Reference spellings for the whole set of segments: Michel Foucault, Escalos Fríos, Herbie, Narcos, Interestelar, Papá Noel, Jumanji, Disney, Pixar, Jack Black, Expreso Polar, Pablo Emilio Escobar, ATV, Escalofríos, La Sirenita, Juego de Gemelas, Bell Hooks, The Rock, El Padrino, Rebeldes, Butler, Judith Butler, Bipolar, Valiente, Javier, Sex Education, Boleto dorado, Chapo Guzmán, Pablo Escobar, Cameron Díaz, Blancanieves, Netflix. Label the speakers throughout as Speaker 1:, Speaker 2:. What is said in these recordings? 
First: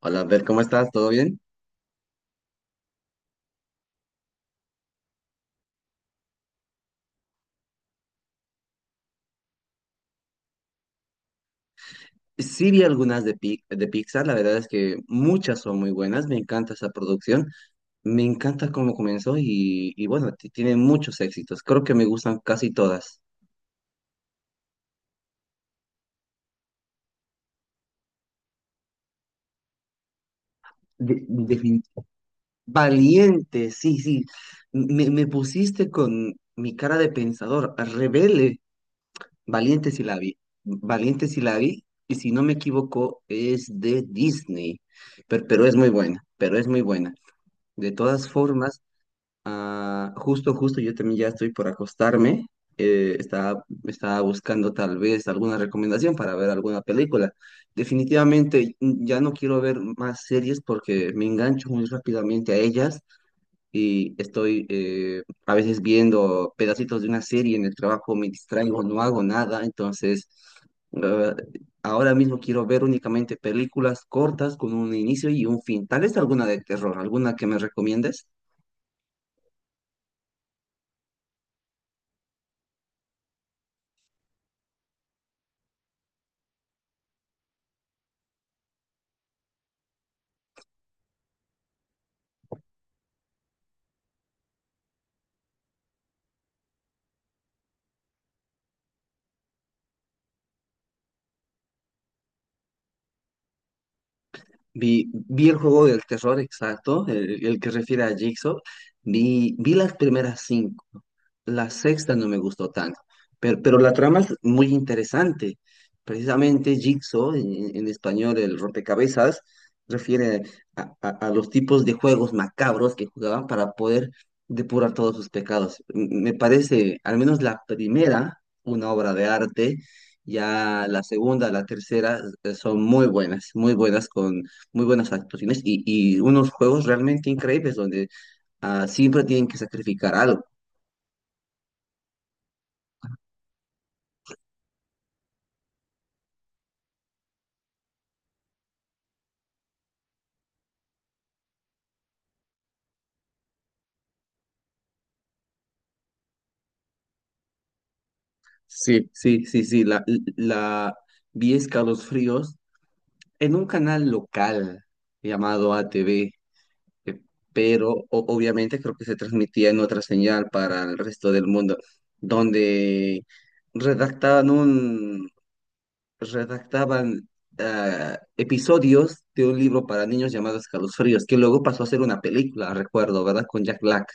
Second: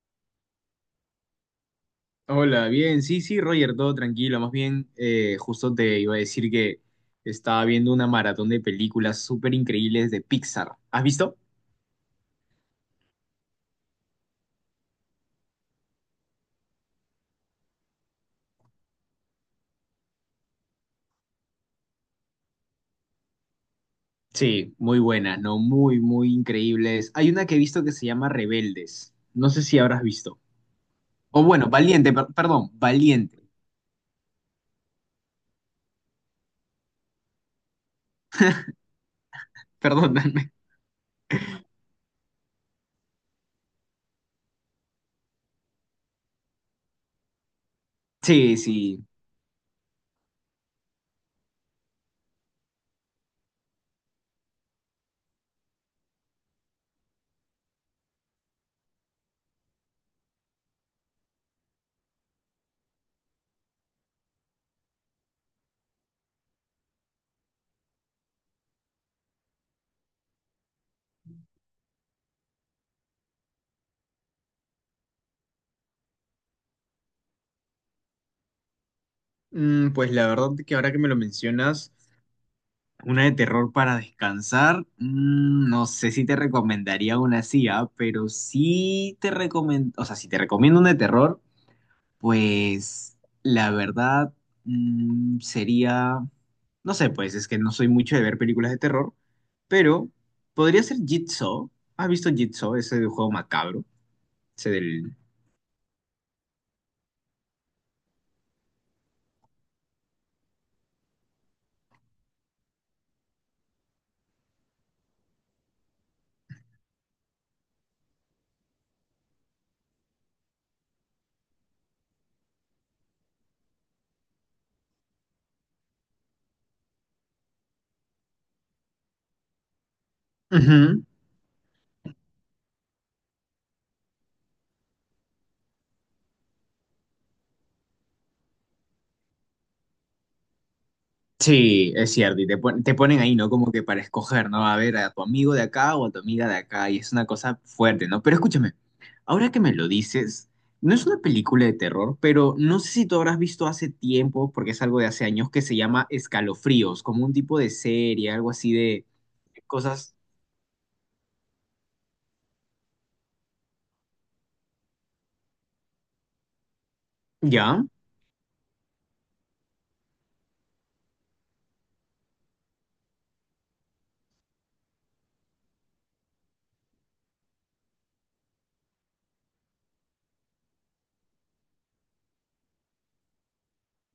Speaker 1: Hola, Bert, ¿cómo estás? ¿Todo bien?
Speaker 2: Hola, bien, sí, sí, Roger, todo tranquilo. Más bien, justo te iba a decir que estaba viendo una maratón de películas súper increíbles de Pixar. ¿Has visto?
Speaker 1: Sí vi algunas de, de Pixar, la verdad es que muchas son muy buenas, me encanta esa producción, me encanta cómo comenzó y bueno, tiene muchos éxitos, creo que me gustan casi todas.
Speaker 2: Sí, muy buenas, ¿no? Muy, muy increíbles. Hay una que he visto que se llama Rebeldes. No sé si habrás visto.
Speaker 1: De-
Speaker 2: O bueno,
Speaker 1: defin-
Speaker 2: Valiente, perdón, Valiente,
Speaker 1: Valiente, sí, sí, me pusiste con mi cara de pensador, rebelde, Valiente sí la vi,
Speaker 2: perdóname.
Speaker 1: Valiente sí la vi, y si no me equivoco es de Disney, pero es muy buena, pero es muy buena. De todas
Speaker 2: Sí,
Speaker 1: formas.
Speaker 2: sí.
Speaker 1: Ah, justo, justo, yo también ya estoy por acostarme. Estaba buscando tal vez alguna recomendación para ver alguna película. Definitivamente ya no quiero ver más series porque me engancho muy rápidamente a ellas y estoy a veces viendo pedacitos de una serie en el trabajo, me distraigo, no hago nada. Entonces, eh, ahora mismo quiero ver únicamente películas cortas con un inicio y un fin. Tal vez alguna de terror, alguna que me recomiendes.
Speaker 2: Pues la verdad que ahora que me lo mencionas. Una de terror para descansar. No sé si te recomendaría una así, pero sí te recomiendo, o sea, si te recomiendo una de terror, pues la verdad sería, no sé, pues es que no soy mucho de ver películas de terror, pero podría ser Jigsaw. ¿Has visto Jigsaw? Ese de juego macabro, ese del...
Speaker 1: Vi el juego del terror exacto, el que refiere a Jigsaw. Vi las primeras 5. La sexta no me gustó tanto, pero la trama es muy interesante. Precisamente Jigsaw, en español el rompecabezas, refiere a, a los tipos de juegos macabros que jugaban para poder depurar todos sus pecados. Me parece, al menos la primera, una obra de arte. Ya la
Speaker 2: Ujú.
Speaker 1: segunda, la tercera son muy buenas, muy buenas actuaciones y unos juegos realmente increíbles donde siempre tienen que sacrificar algo.
Speaker 2: Sí, es cierto, y te, te ponen ahí, ¿no? Como que para escoger, ¿no? A ver, a tu amigo de acá o a tu amiga de acá, y es una cosa fuerte, ¿no? Pero escúchame, ahora que me lo dices, no es una película de terror, pero no sé si tú habrás visto hace tiempo, porque es algo de hace años, que se llama Escalofríos, como un tipo de serie, algo así de
Speaker 1: Sí, sí, sí, sí.
Speaker 2: cosas,
Speaker 1: La vi Escalos Fríos en un canal local llamado ATV, eh,
Speaker 2: ¿ya?
Speaker 1: pero obviamente creo que se transmitía en otra señal para el resto del mundo, donde redactaban un, redactaban episodios de un libro para niños llamado Escalos Fríos, que luego pasó a ser una película, recuerdo, ¿verdad? Con Jack Black.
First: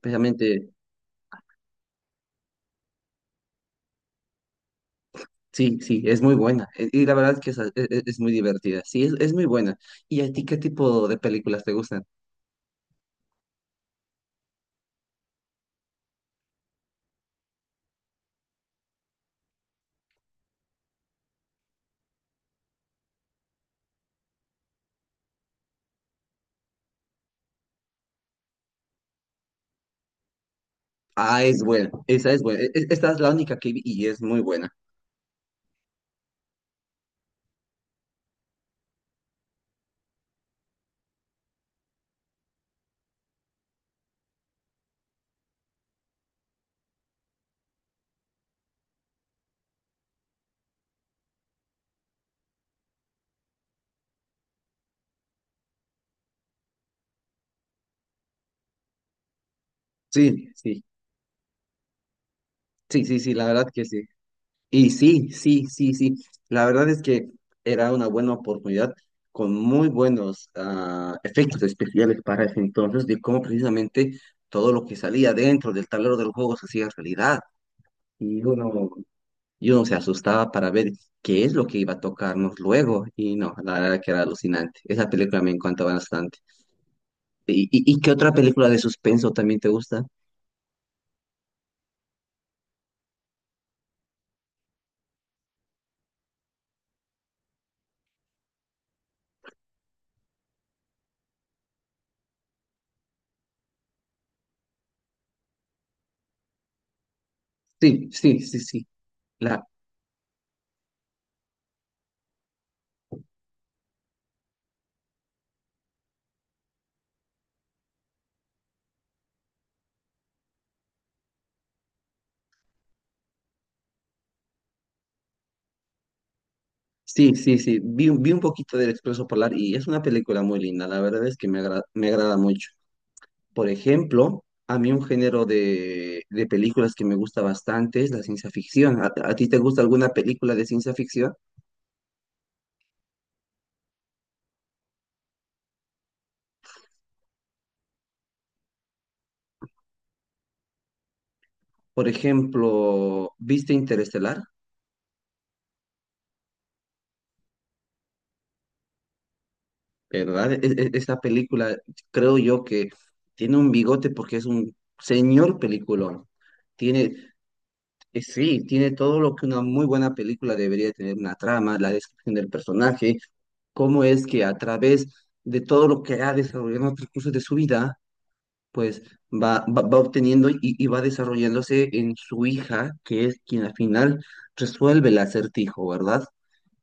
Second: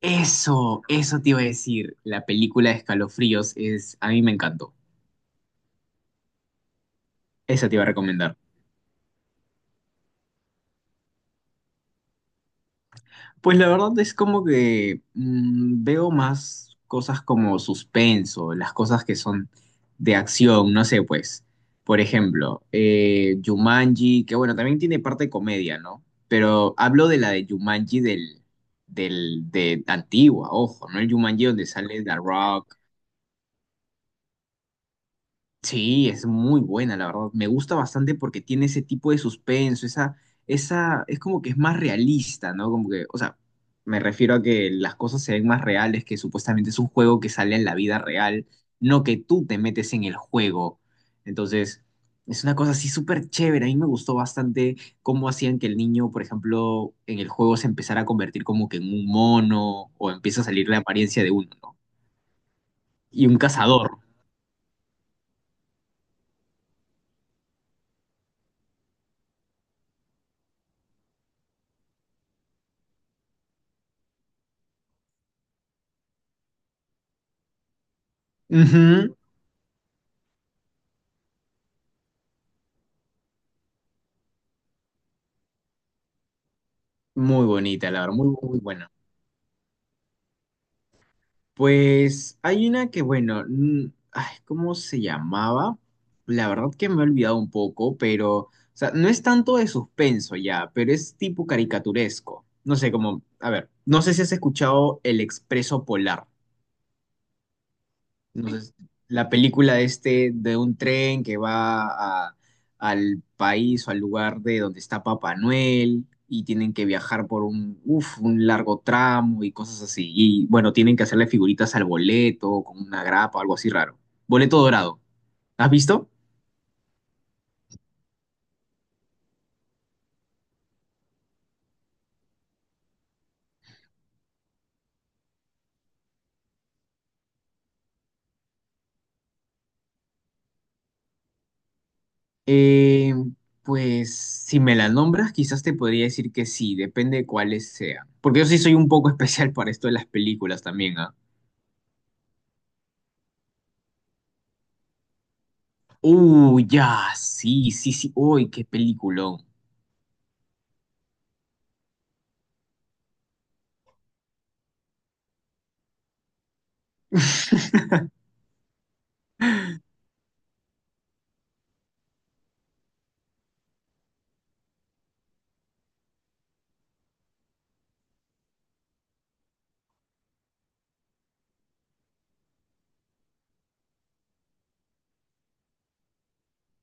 Speaker 1: Precisamente,
Speaker 2: Eso te iba a decir, la película de Escalofríos es, a mí me encantó,
Speaker 1: sí, sí, es muy buena. Y la verdad es que es,
Speaker 2: esa te iba a
Speaker 1: es muy
Speaker 2: recomendar.
Speaker 1: divertida. Sí, es muy buena. ¿Y a ti qué tipo de películas te gustan?
Speaker 2: Pues la verdad es como que veo más cosas como suspenso, las cosas que son de acción, no sé, pues, por ejemplo, Jumanji, que bueno, también tiene parte de comedia, ¿no? Pero hablo de la de Jumanji de antigua, ojo, ¿no? El
Speaker 1: Ah,
Speaker 2: Jumanji
Speaker 1: es
Speaker 2: donde
Speaker 1: buena.
Speaker 2: sale The
Speaker 1: Esa es buena.
Speaker 2: Rock.
Speaker 1: Esta es la única que vi y es muy buena.
Speaker 2: Sí, es muy buena, la verdad. Me gusta bastante porque tiene ese tipo de suspenso, esa, es como que es más realista, ¿no? Como que, o sea, me refiero a que las cosas se ven más reales, que supuestamente es un juego que sale en la vida real, no que tú te metes en el juego. Entonces, es una cosa así súper chévere. A mí me gustó bastante cómo hacían que el niño, por ejemplo, en el juego se empezara a convertir como que en un mono o empieza a
Speaker 1: Sí,
Speaker 2: salir la
Speaker 1: sí,
Speaker 2: apariencia de uno, ¿no?
Speaker 1: sí, sí,
Speaker 2: Y
Speaker 1: sí,
Speaker 2: un
Speaker 1: la verdad que
Speaker 2: cazador.
Speaker 1: sí. Y sí, sí, sí, sí. La verdad es que era una buena oportunidad con muy buenos efectos especiales para ese entonces de cómo precisamente todo lo que salía dentro del tablero del juego se hacía realidad. Y uno
Speaker 2: Ujú.
Speaker 1: Y uno se asustaba para ver qué es lo que iba a tocarnos luego. Y no, la verdad que era alucinante. Esa película me encanta bastante.
Speaker 2: Muy bonita,
Speaker 1: Y
Speaker 2: la
Speaker 1: qué
Speaker 2: verdad, muy,
Speaker 1: otra
Speaker 2: muy
Speaker 1: película de
Speaker 2: buena.
Speaker 1: suspenso también te gusta?
Speaker 2: Pues hay una que, bueno, ay, ¿cómo se llamaba? La verdad que me he olvidado un poco, pero, o sea, no es tanto de suspenso ya, pero es tipo caricaturesco. No sé, como, a ver, no sé si has escuchado El Expreso Polar.
Speaker 1: Sí, sí,
Speaker 2: No
Speaker 1: sí,
Speaker 2: sé,
Speaker 1: sí.
Speaker 2: la
Speaker 1: La,
Speaker 2: película de este, de un tren que al país o al lugar de donde está Papá Noel y tienen que viajar por un, uf, un largo tramo y cosas así. Y bueno, tienen que hacerle figuritas al boleto con una grapa o algo así raro. Boleto dorado. ¿Has visto?
Speaker 1: sí, sí, sí. Vi un poquito del Expreso Polar y es una película muy linda. La verdad es que me agrada mucho. Por ejemplo, a mí un género de películas que me gusta bastante es la ciencia ficción. A ti te gusta alguna película de ciencia ficción?
Speaker 2: Eh, pues si me la nombras, quizás te podría decir que sí, depende de cuáles sean. Porque yo sí soy un poco especial para esto de las películas también, ¿ah?
Speaker 1: Por ejemplo, ¿viste Interestelar?
Speaker 2: Ya, sí, sí, sí. Uy, qué peliculón.
Speaker 1: ¿Verdad? Esta película, creo yo que tiene un bigote porque es un señor peliculón. Tiene, sí, tiene todo lo que una muy buena película debería tener, una trama, la descripción del personaje, cómo es que a través de todo lo que ha desarrollado en el transcurso de su vida, pues va obteniendo y va desarrollándose en su hija, que es quien al final resuelve el acertijo, ¿verdad?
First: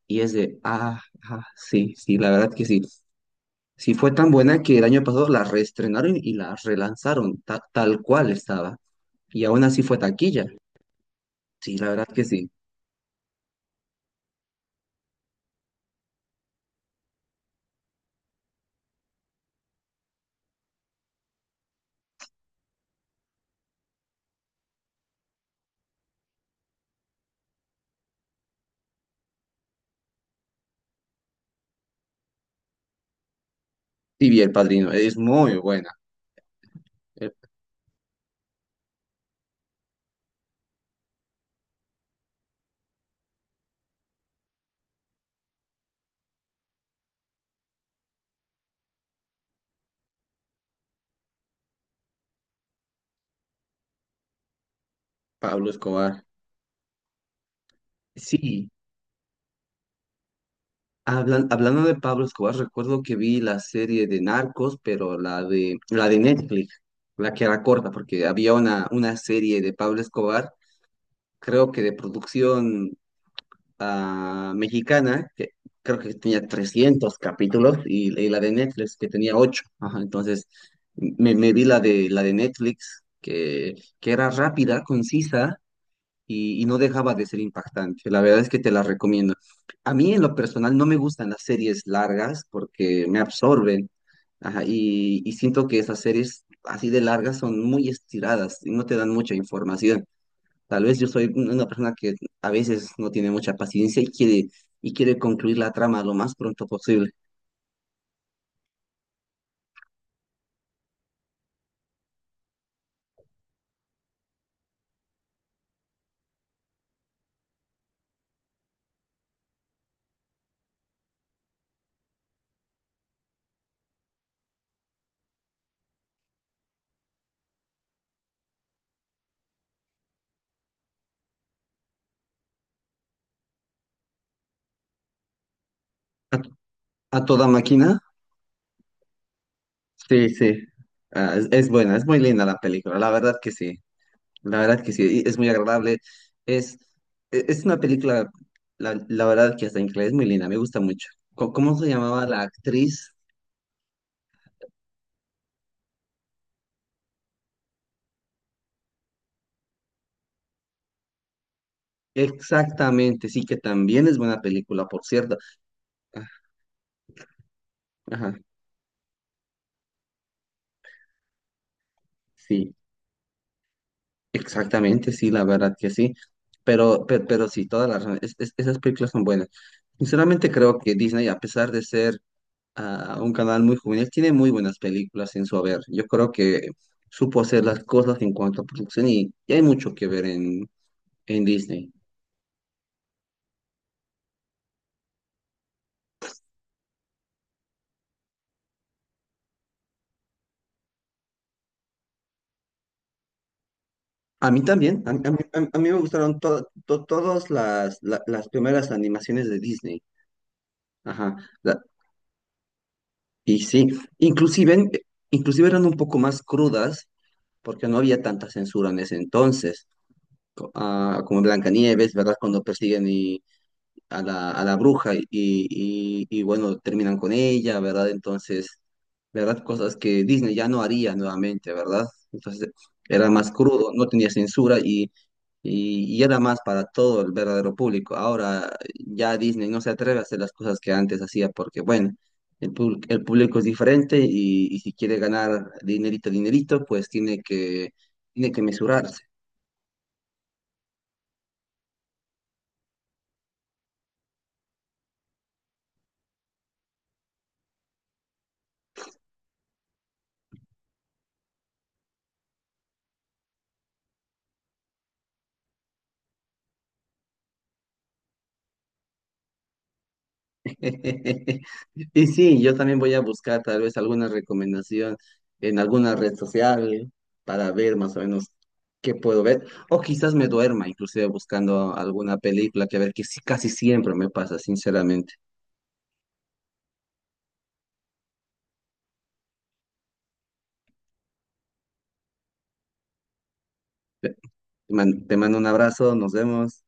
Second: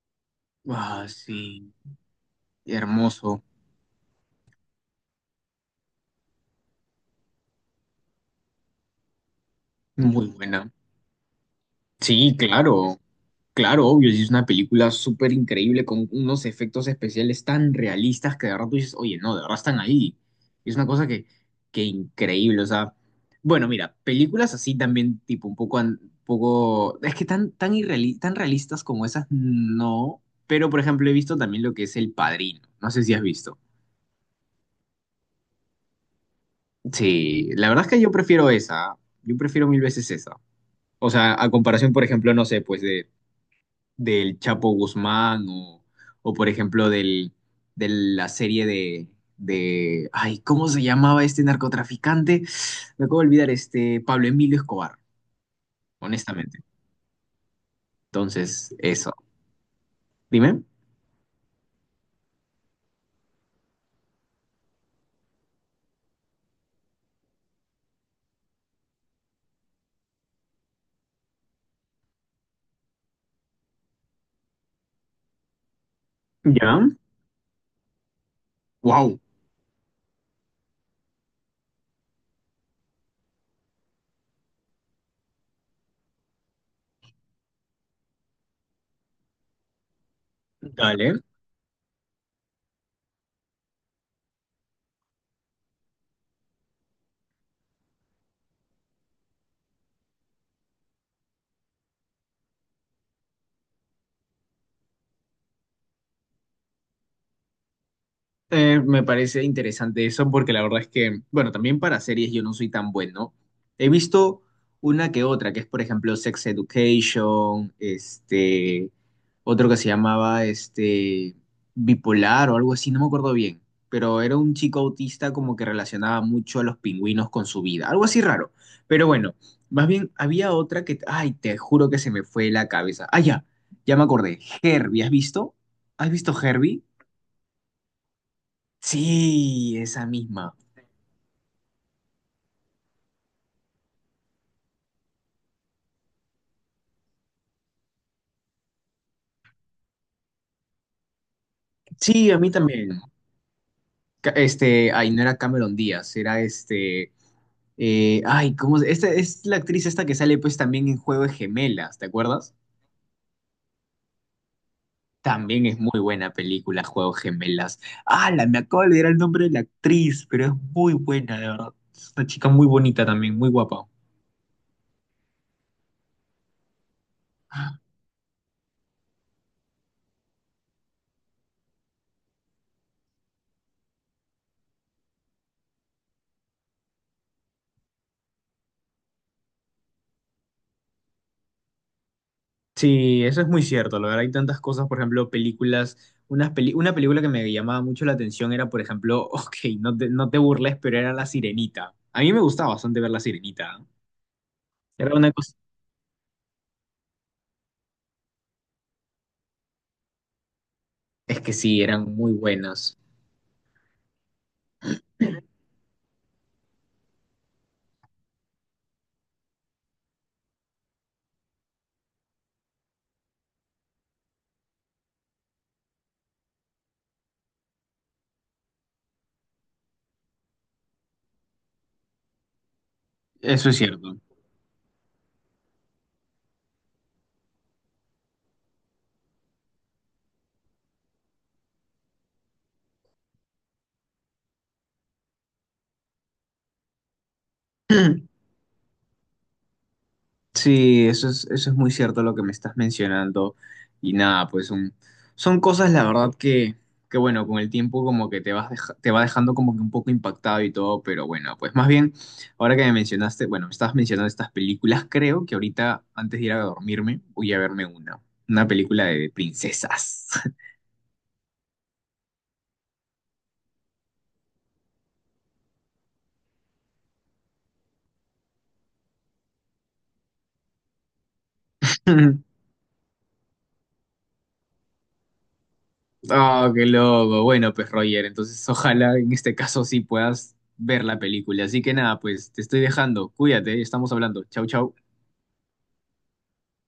Speaker 1: Y es de,
Speaker 2: Ah, sí,
Speaker 1: sí, sí, la verdad que sí.
Speaker 2: hermoso,
Speaker 1: Sí, fue tan buena que el año pasado la reestrenaron y la relanzaron tal cual estaba. Y aún así fue
Speaker 2: muy
Speaker 1: taquilla.
Speaker 2: buena.
Speaker 1: Sí, la verdad que
Speaker 2: Sí,
Speaker 1: sí.
Speaker 2: claro, claro, obvio, sí, es una película súper increíble con unos efectos especiales tan realistas que de verdad tú dices, oye, no, de verdad están ahí. Es una cosa que increíble, o sea, bueno, mira, películas así también, tipo, un poco, poco, es que tan, tan, tan realistas como esas, no, pero por ejemplo he visto también lo que es El Padrino, no sé si has visto.
Speaker 1: Sí, vi El Padrino. Es muy buena. eh,
Speaker 2: Sí, la verdad es que yo prefiero esa. Yo prefiero mil veces esa. O sea, a comparación, por ejemplo, no sé, pues de, del Chapo Guzmán o por ejemplo, del, de la serie de... Ay, ¿cómo se llamaba este narcotraficante? Me acabo de olvidar, este Pablo Emilio Escobar,
Speaker 1: Pablo Escobar.
Speaker 2: honestamente.
Speaker 1: Sí,
Speaker 2: Entonces, eso. Dime.
Speaker 1: hablando de Pablo Escobar, recuerdo que vi la serie de Narcos, pero la de Netflix, la que era corta, porque había una serie de Pablo Escobar, creo que de producción mexicana, que creo que tenía
Speaker 2: Ya.
Speaker 1: 300 capítulos, y la de Netflix, que
Speaker 2: Wow.
Speaker 1: tenía 8. Ajá, entonces, me vi la de Netflix, que era rápida, concisa, y no dejaba de ser impactante. La verdad es que te la recomiendo. A mí, en lo personal, no me
Speaker 2: Dale.
Speaker 1: gustan las series largas porque me absorben. Ajá, y siento que esas series así de largas son muy estiradas y no te dan mucha información. Tal vez yo soy una persona que a veces no tiene mucha paciencia y quiere concluir la trama lo más pronto posible.
Speaker 2: Me parece interesante eso porque la verdad es que, bueno, también para series yo no soy tan bueno. He visto una que otra, que es por ejemplo Sex Education, este, otro que se llamaba este, Bipolar o algo así, no me acuerdo bien, pero era un chico autista como que relacionaba mucho a los pingüinos con su vida, algo así raro. Pero bueno, más bien había otra que, ay, te juro que se me fue la cabeza. Ah, ya, ya me acordé. Herbie, ¿has visto? ¿Has visto
Speaker 1: ¿A,
Speaker 2: Herbie?
Speaker 1: a toda máquina?
Speaker 2: Sí, esa
Speaker 1: Sí,
Speaker 2: misma.
Speaker 1: sí. Ah, es buena, es muy linda la película, la verdad que sí, la verdad que sí, y es muy agradable. Es, es una película, la verdad que hasta en inglés es muy linda, me gusta mucho. ¿Cómo se llamaba
Speaker 2: Sí, a
Speaker 1: la
Speaker 2: mí también.
Speaker 1: actriz?
Speaker 2: Este, ay, no era Cameron Díaz, era este, ay, ¿cómo se- Esta es la actriz esta que sale pues también en Juego de Gemelas, ¿te acuerdas?
Speaker 1: Exactamente, sí, que también es buena película, por cierto.
Speaker 2: También es muy
Speaker 1: Ah,
Speaker 2: buena película, Juego de Gemelas. Ah,
Speaker 1: ajá,
Speaker 2: la me acabo de olvidar el nombre de la actriz, pero es muy buena, de verdad. Es una chica muy
Speaker 1: sí.
Speaker 2: bonita también, muy guapa.
Speaker 1: Exactamente, sí, la verdad que sí, pero sí, toda la razón, esas películas son buenas. Sinceramente creo que Disney, a pesar de ser un canal muy juvenil, tiene muy buenas películas en su haber. Yo creo que supo hacer las cosas en cuanto a producción y hay mucho que ver en Disney.
Speaker 2: Sí, eso es muy cierto. La verdad, hay tantas cosas, por ejemplo, películas. Una película que me llamaba mucho la atención era, por ejemplo, ok, no te burles, pero era La Sirenita. A mí me gustaba bastante ver La Sirenita.
Speaker 1: A mí también,
Speaker 2: Era una cosa.
Speaker 1: a mí me gustaron todas las, las primeras animaciones de Disney. Ajá,
Speaker 2: Es que
Speaker 1: la-
Speaker 2: sí, eran muy buenas.
Speaker 1: y sí, inclusive, inclusive eran un poco más crudas porque no había tanta censura en ese entonces, como en Blancanieves, ¿verdad? Cuando persiguen y a la bruja y bueno, terminan con ella, ¿verdad? Entonces, ¿verdad? Cosas que Disney ya no haría nuevamente, ¿verdad? Entonces, era más
Speaker 2: Eso es
Speaker 1: crudo, no
Speaker 2: cierto.
Speaker 1: tenía censura y era más para todo el verdadero público. Ahora ya Disney no se atreve a hacer las cosas que antes hacía porque, bueno, el público es diferente y si quiere ganar dinerito, dinerito, pues tiene que mesurarse.
Speaker 2: Sí, eso es muy cierto lo que me estás mencionando. Y nada, pues son, son cosas, la verdad, que bueno, con el tiempo como que te vas te va dejando como que un poco impactado y todo, pero bueno, pues más bien, ahora que me mencionaste, bueno, me estabas mencionando estas películas, creo que ahorita, antes de ir a dormirme, voy a verme una película de princesas.
Speaker 1: Y sí, yo también voy a buscar tal vez alguna recomendación en alguna red social para ver más o menos qué puedo ver. O quizás me duerma, inclusive buscando alguna película que a ver, que sí, casi siempre me pasa, sinceramente.
Speaker 2: Oh, qué loco. Bueno, pues Roger, entonces ojalá en este caso sí puedas ver la película. Así que nada, pues te estoy dejando. Cuídate, estamos hablando. Chau, chau.
Speaker 1: Te mando un abrazo, nos vemos.